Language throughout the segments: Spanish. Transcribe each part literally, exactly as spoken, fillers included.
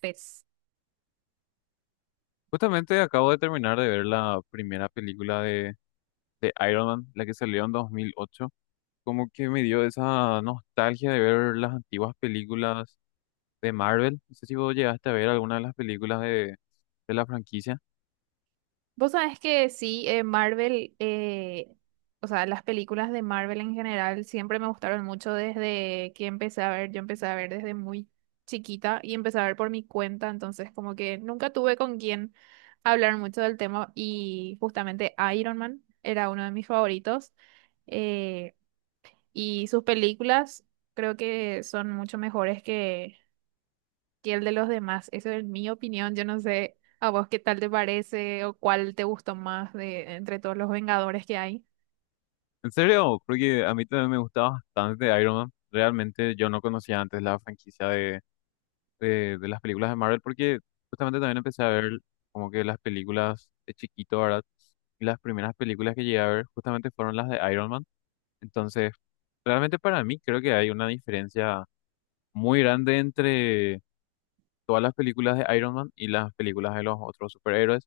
Pues, Justamente acabo de terminar de ver la primera película de, de Iron Man, la que salió en dos mil ocho. Como que me dio esa nostalgia de ver las antiguas películas de Marvel. No sé si vos llegaste a ver alguna de las películas de, de la franquicia. vos sabés que sí, eh, Marvel, eh, o sea, las películas de Marvel en general siempre me gustaron mucho desde que empecé a ver, yo empecé a ver desde muy chiquita y empecé a ver por mi cuenta, entonces como que nunca tuve con quién hablar mucho del tema y justamente Iron Man era uno de mis favoritos eh, y sus películas creo que son mucho mejores que el de los demás. Eso es mi opinión. Yo no sé a vos qué tal te parece o cuál te gustó más de entre todos los Vengadores que hay. En serio, porque a mí también me gusta bastante Iron Man. Realmente yo no conocía antes la franquicia de, de, de las películas de Marvel, porque justamente también empecé a ver como que las películas de chiquito, ¿verdad? Y las primeras películas que llegué a ver justamente fueron las de Iron Man. Entonces, realmente para mí creo que hay una diferencia muy grande entre todas las películas de Iron Man y las películas de los otros superhéroes.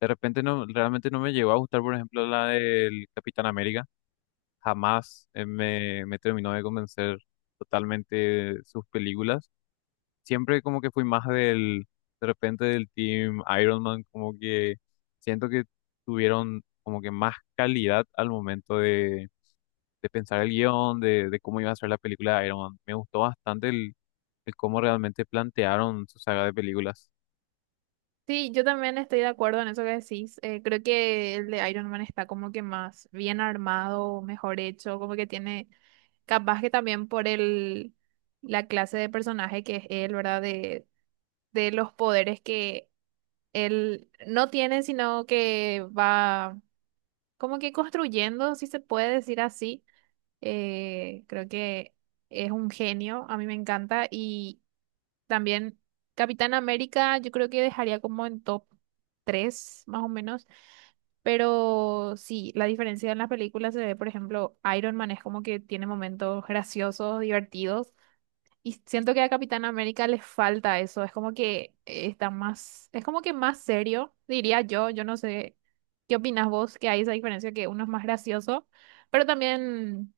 De repente no, realmente no me llegó a gustar, por ejemplo, la del Capitán América. Jamás eh, me, me terminó de convencer totalmente sus películas, siempre como que fui más del, de repente del team Iron Man, como que siento que tuvieron como que más calidad al momento de, de pensar el guión, de, de cómo iba a ser la película de Iron Man. Me gustó bastante el, el cómo realmente plantearon su saga de películas. Sí, yo también estoy de acuerdo en eso que decís. Eh, creo que el de Iron Man está como que más bien armado, mejor hecho, como que tiene, capaz que también por el, la clase de personaje que es él, ¿verdad? De, de los poderes que él no tiene, sino que va como que construyendo, si se puede decir así. Eh, creo que es un genio, a mí me encanta. Y también Capitán América, yo creo que dejaría como en top tres más o menos. Pero sí, la diferencia en las películas se ve, por ejemplo, Iron Man es como que tiene momentos graciosos, divertidos. Y siento que a Capitán América le falta eso, es como que eh, está más, es como que más serio, diría yo, yo no sé qué opinas vos, que hay esa diferencia que uno es más gracioso, pero también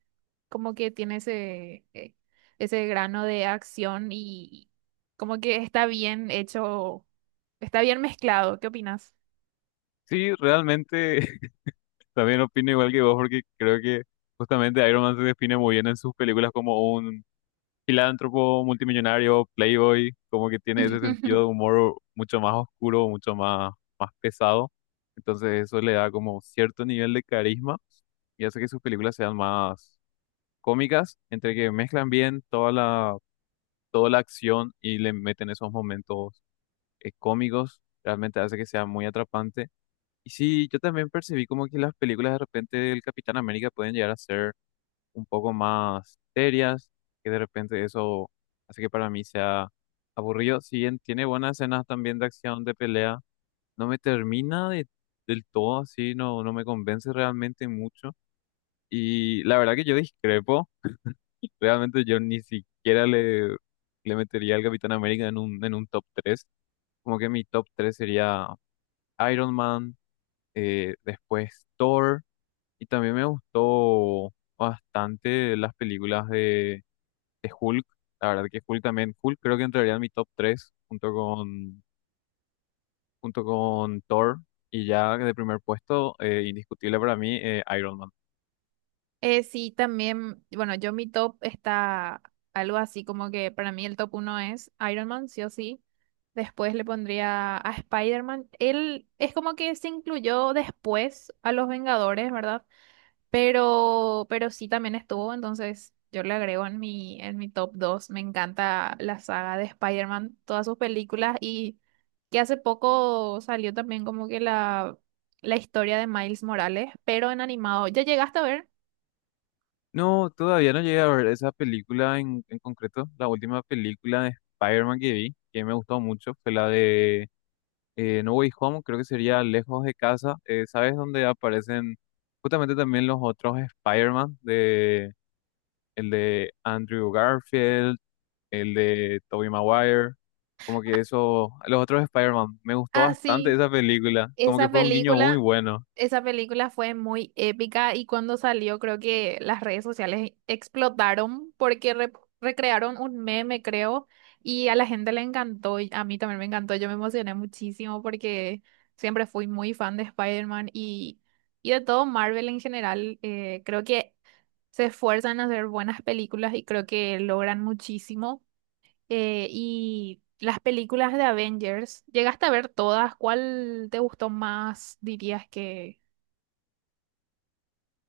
como que tiene ese, eh, ese grano de acción y como que está bien hecho, está bien mezclado, ¿qué opinas? Sí, realmente también opino igual que vos, porque creo que justamente Iron Man se define muy bien en sus películas como un filántropo, multimillonario, playboy, como que tiene ese sentido de humor mucho más oscuro, mucho más, más pesado. Entonces eso le da como cierto nivel de carisma y hace que sus películas sean más cómicas, entre que mezclan bien toda la, toda la acción y le meten esos momentos eh, cómicos, realmente hace que sea muy atrapante. Y sí, yo también percibí como que las películas de repente del Capitán América pueden llegar a ser un poco más serias, que de repente eso hace que para mí sea aburrido. Si bien tiene buenas escenas también de acción, de pelea, no me termina de, del todo así, no, no me convence realmente mucho. Y la verdad que yo discrepo, realmente yo ni siquiera le, le metería al Capitán América en un, en un top tres. Como que mi top tres sería Iron Man, eh, después Thor, y también me gustó bastante las películas de de Hulk. La verdad que Hulk también, Hulk creo que entraría en mi top tres junto con, junto con Thor. Y ya de primer puesto, eh, indiscutible para mí, eh, Iron Man. Eh, sí, también, bueno, yo mi top está algo así como que para mí el top uno es Iron Man, sí o sí. Después le pondría a Spider-Man. Él es como que se incluyó después a los Vengadores, ¿verdad? Pero, pero sí también estuvo, entonces yo le agrego en mi, en mi top dos. Me encanta la saga de Spider-Man, todas sus películas y que hace poco salió también como que la, la historia de Miles Morales, pero en animado. ¿Ya llegaste a ver? No, todavía no llegué a ver esa película en, en concreto. La última película de Spider-Man que vi, que me gustó mucho, fue la de eh, No Way Home, creo que sería Lejos de Casa. Eh, ¿sabes dónde aparecen justamente también los otros Spider-Man? De, el de Andrew Garfield, el de Tobey Maguire, como que eso, los otros Spider-Man, me gustó Ah, bastante sí, esa película, como que esa fue un guiño muy película, bueno. esa película fue muy épica y cuando salió creo que las redes sociales explotaron porque re- recrearon un meme, creo, y a la gente le encantó y a mí también me encantó, yo me emocioné muchísimo porque siempre fui muy fan de Spider-Man y, y de todo Marvel en general, eh, creo que se esfuerzan a hacer buenas películas y creo que logran muchísimo. Eh, y las películas de Avengers. ¿Llegaste a ver todas? ¿Cuál te gustó más, dirías que...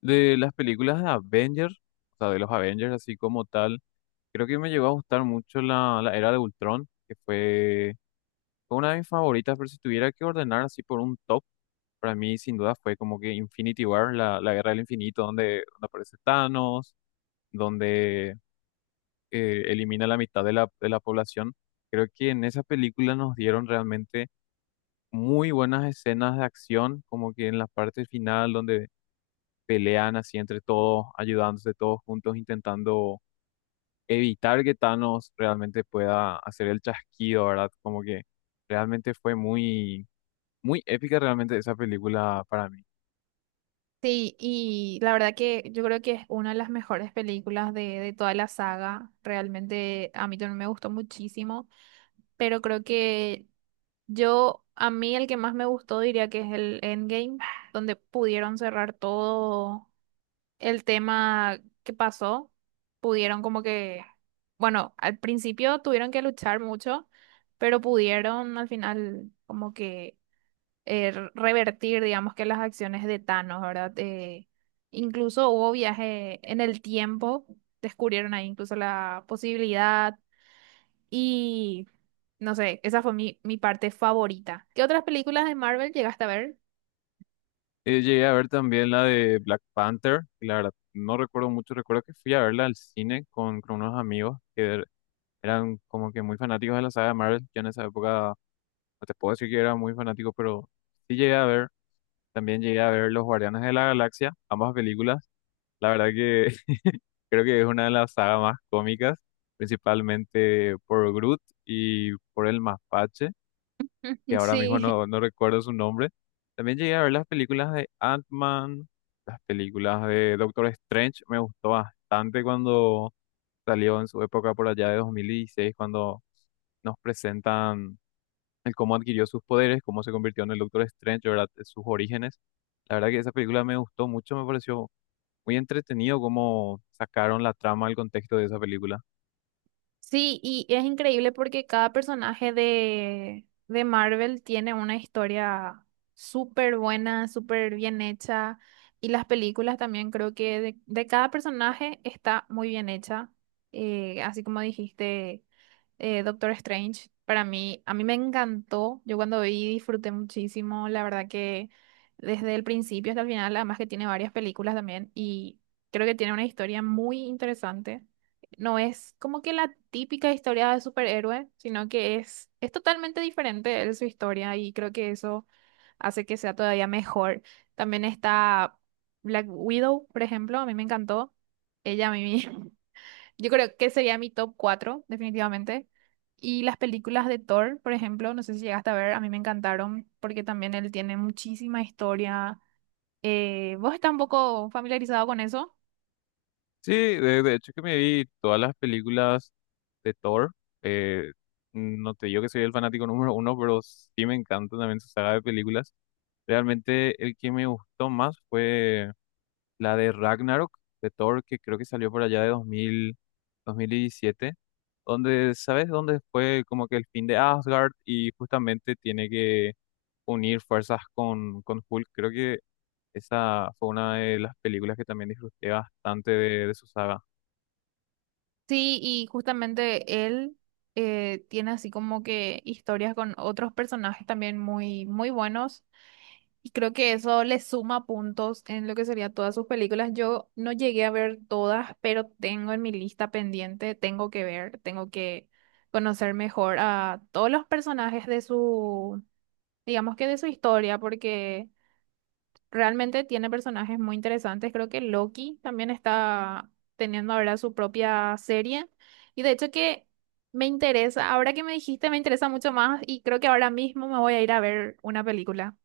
De las películas de Avengers, o sea, de los Avengers así como tal, creo que me llegó a gustar mucho la, la Era de Ultron, que fue, fue una de mis favoritas, pero si tuviera que ordenar así por un top, para mí sin duda fue como que Infinity War, la, la Guerra del Infinito, donde, donde aparece Thanos, donde eh, elimina la mitad de la, de la población. Creo que en esa película nos dieron realmente muy buenas escenas de acción, como que en la parte final donde pelean así entre todos, ayudándose todos juntos, intentando evitar que Thanos realmente pueda hacer el chasquido, ¿verdad? Como que realmente fue muy, muy épica realmente esa película para mí. Sí, y la verdad que yo creo que es una de las mejores películas de, de toda la saga. Realmente a mí también me gustó muchísimo, pero creo que yo, a mí el que más me gustó diría que es el Endgame, donde pudieron cerrar todo el tema que pasó, pudieron como que, bueno, al principio tuvieron que luchar mucho, pero pudieron al final como que eh, re- revertir, digamos que las acciones de Thanos, ¿verdad? Eh, incluso hubo viaje en el tiempo, descubrieron ahí incluso la posibilidad y no sé, esa fue mi, mi parte favorita. ¿Qué otras películas de Marvel llegaste a ver? Eh, llegué a ver también la de Black Panther, y la verdad no recuerdo mucho, recuerdo que fui a verla al cine con, con unos amigos que er, eran como que muy fanáticos de la saga de Marvel. Yo en esa época, no te puedo decir que era muy fanático, pero sí llegué a ver. También llegué a ver Los Guardianes de la Galaxia, ambas películas. La verdad que creo que es una de las sagas más cómicas, principalmente por Groot y por el mapache, que ahora mismo Sí, no, no recuerdo su nombre. También llegué a ver las películas de Ant-Man, las películas de Doctor Strange. Me gustó bastante cuando salió en su época por allá de dos mil dieciséis, cuando nos presentan el cómo adquirió sus poderes, cómo se convirtió en el Doctor Strange, ¿verdad? Sus orígenes. La verdad que esa película me gustó mucho, me pareció muy entretenido cómo sacaron la trama, el contexto de esa película. sí, y es increíble porque cada personaje de, de Marvel tiene una historia súper buena, súper bien hecha. Y las películas también creo que de, de cada personaje está muy bien hecha. Eh, así como dijiste eh, Doctor Strange, para mí, a mí me encantó. Yo cuando vi disfruté muchísimo. La verdad que desde el principio hasta el final, además que tiene varias películas también y creo que tiene una historia muy interesante. No es como que la típica historia de superhéroe, sino que es, es totalmente diferente de su historia y creo que eso hace que sea todavía mejor. También está Black Widow, por ejemplo, a mí me encantó. Ella a mí yo creo que sería mi top cuatro definitivamente. Y las películas de Thor, por ejemplo, no sé si llegaste a ver, a mí me encantaron porque también él tiene muchísima historia. Eh, ¿vos estás un poco familiarizado con eso? Sí, de, de hecho que me vi todas las películas de Thor. eh, no te digo que soy el fanático número uno, pero sí me encanta también su saga de películas. Realmente el que me gustó más fue la de Ragnarok, de Thor, que creo que salió por allá de dos mil, dos mil diecisiete. Donde, ¿sabes dónde fue como que el fin de Asgard y justamente tiene que unir fuerzas con, con Hulk? Creo que esa fue una de las películas que también disfruté bastante de, de su saga. Sí, y justamente él eh, tiene así como que historias con otros personajes también muy, muy buenos. Y creo que eso le suma puntos en lo que sería todas sus películas. Yo no llegué a ver todas, pero tengo en mi lista pendiente, tengo que ver, tengo que conocer mejor a todos los personajes de su, digamos que de su historia, porque realmente tiene personajes muy interesantes. Creo que Loki también está teniendo ahora su propia serie. Y de hecho que me interesa, ahora que me dijiste, me interesa mucho más y creo que ahora mismo me voy a ir a ver una película.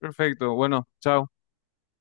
Perfecto, bueno, chao.